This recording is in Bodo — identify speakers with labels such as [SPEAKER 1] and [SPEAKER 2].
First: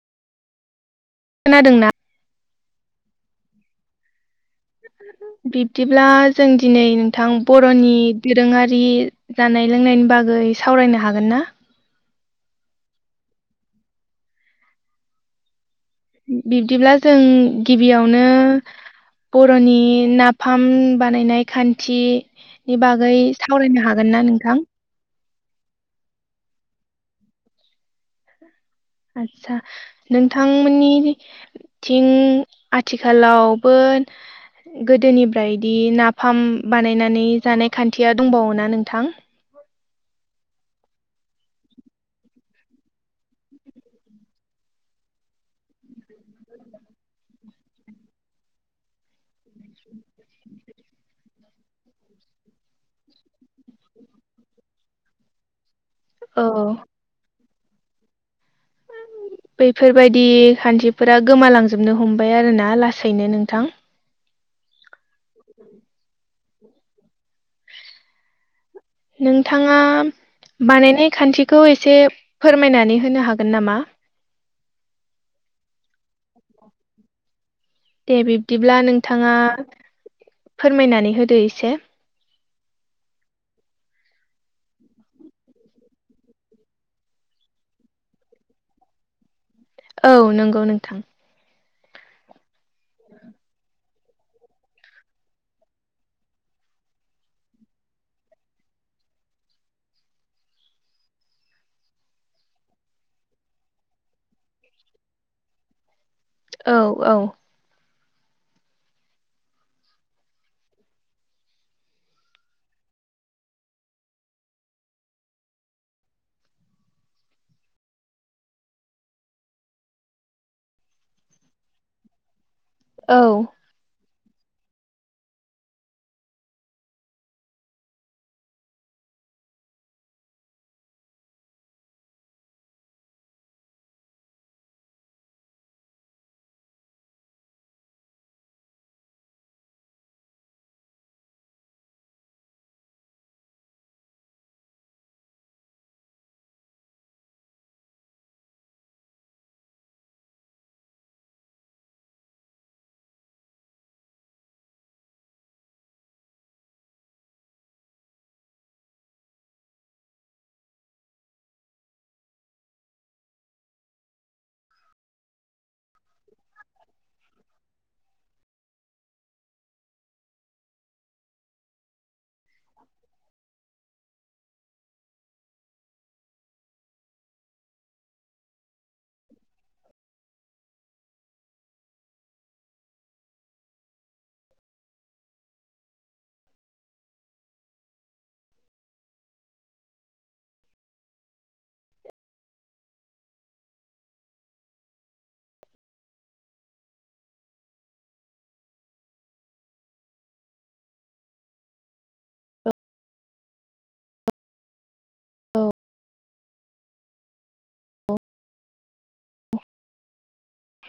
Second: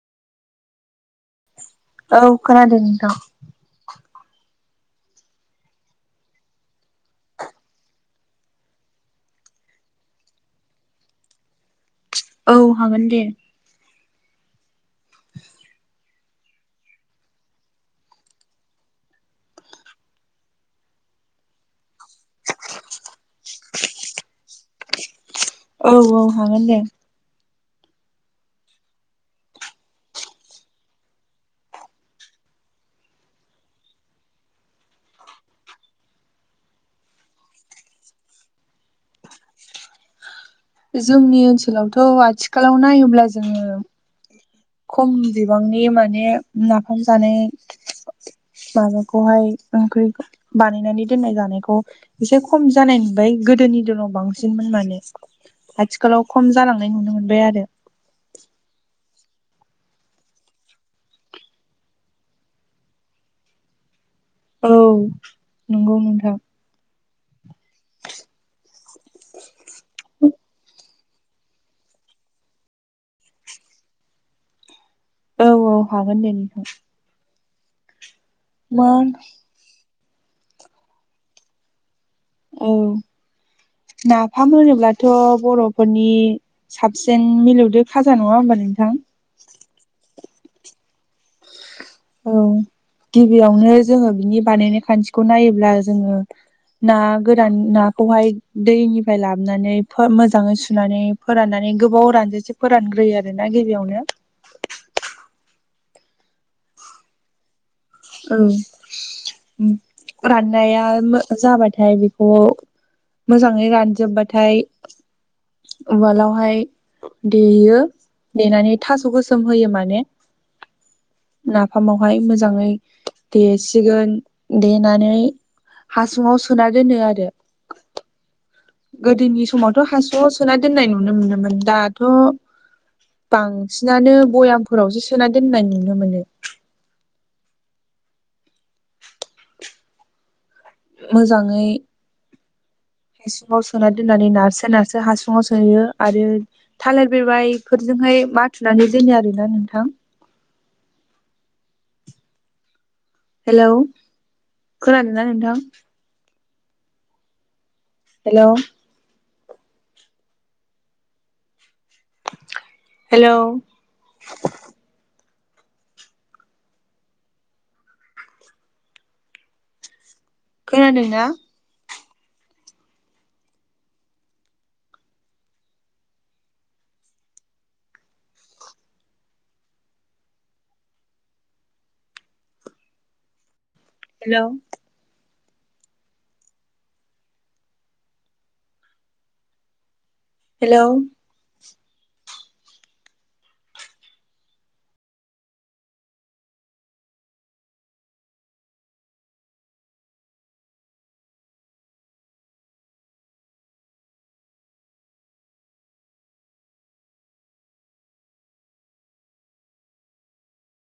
[SPEAKER 1] खोनादों ना?
[SPEAKER 2] औ खोनादों नोंथां
[SPEAKER 1] बिबदिब्ला जों दिनै नोंथां बर'नि दोरोंआरि जानाय लोंनायनि बागै सावरायनो हागोन ना?
[SPEAKER 2] औ हागोन दे। [inaudible]
[SPEAKER 1] बिबदिब्ला जों गिबियावनो बर'नि नाफाम बानायनाय खान्थि नि बागै सावरायनो हागोन ना नोंथां
[SPEAKER 2] औ औ हागोन दे
[SPEAKER 1] आदसा नोंथांमोननि थिं आथिखालावबो गोदोनिफ्रायदि नाफाम बानायनानै जानाय खान्थिया दंबावोना नोंथां?
[SPEAKER 2] जोंनि ओनसोलावथ'आथिखालाव नायोब्ला जोङो खम बिबांनि माने नाफाम जानाय। माबाखौहाय ओंख्रि बानायनानै दोननाय जानायखौ एसे खम जानाय नुबाय गोदोनि दिनाव बांसिनमोन माने। आथिखालाव
[SPEAKER 1] औ
[SPEAKER 2] खम जालांनाय नुनो मोनबाय आरो
[SPEAKER 1] बैफोरबायदि खान्थिफोरा गोमालांजोबनो हमबाय आरो ना लासैनो नोंथां।
[SPEAKER 2] औ नंगौ नोंथां।
[SPEAKER 1] नोंथाङा बानायनाय खान्थि खौ एसे फोरमायनानै होनो हागोन नामा?
[SPEAKER 2] औ औ हागोन दे नोंथां।
[SPEAKER 1] दे बिबदिब्ला
[SPEAKER 2] मा
[SPEAKER 1] नोंथाङा फोरमायनानै होदो एसे।
[SPEAKER 2] औ नाफाम होनोब्लाथ' बर'फोरनि साबसिन मिलौदो खाजा नङा होमबा नोंथां?
[SPEAKER 1] औ नंगौ नोंथां।
[SPEAKER 2] औ गिबियावनो जोङो बिनि बानायनाय खान्थिखौ नायोब्ला जोङो ना गोरान नाखौहाय दैनिफ्राय लाबोनानै मोजाङै सुनानै फोराननानै गोबाव रानजासे फोरानग्रोयो आरो ना गिबियावनो
[SPEAKER 1] औ औ
[SPEAKER 2] औ राननाया जाबाथाइ बेखौ मोजाङै रानजोबबाथाय उवालावहाय देयो देनानै थास' गोसोम होयो माने। नाफामावहाय मोजाङै
[SPEAKER 1] औ
[SPEAKER 2] देसिगोन देनानै हासुङाव सोना दोनो आरो गोदोनि समावथ' हासुङाव सोना दोननाय नुनो मोनोमोन दाथ' बांसिनानो भयामफोरावसो सोना दोननाय नुनो मोनो। मोजाङै हासुङाव सोना दोननानै नारसो नारसो हासुङाव सोयो आरो थालिर बिबायफोरजोंहाय माथुनानै दोनो आरोना नोंथां। हेलौ खोनादों ना नोथां? हेल'। हेलौ। खोनादों ना? हेल'। हेल'।
[SPEAKER 1] औ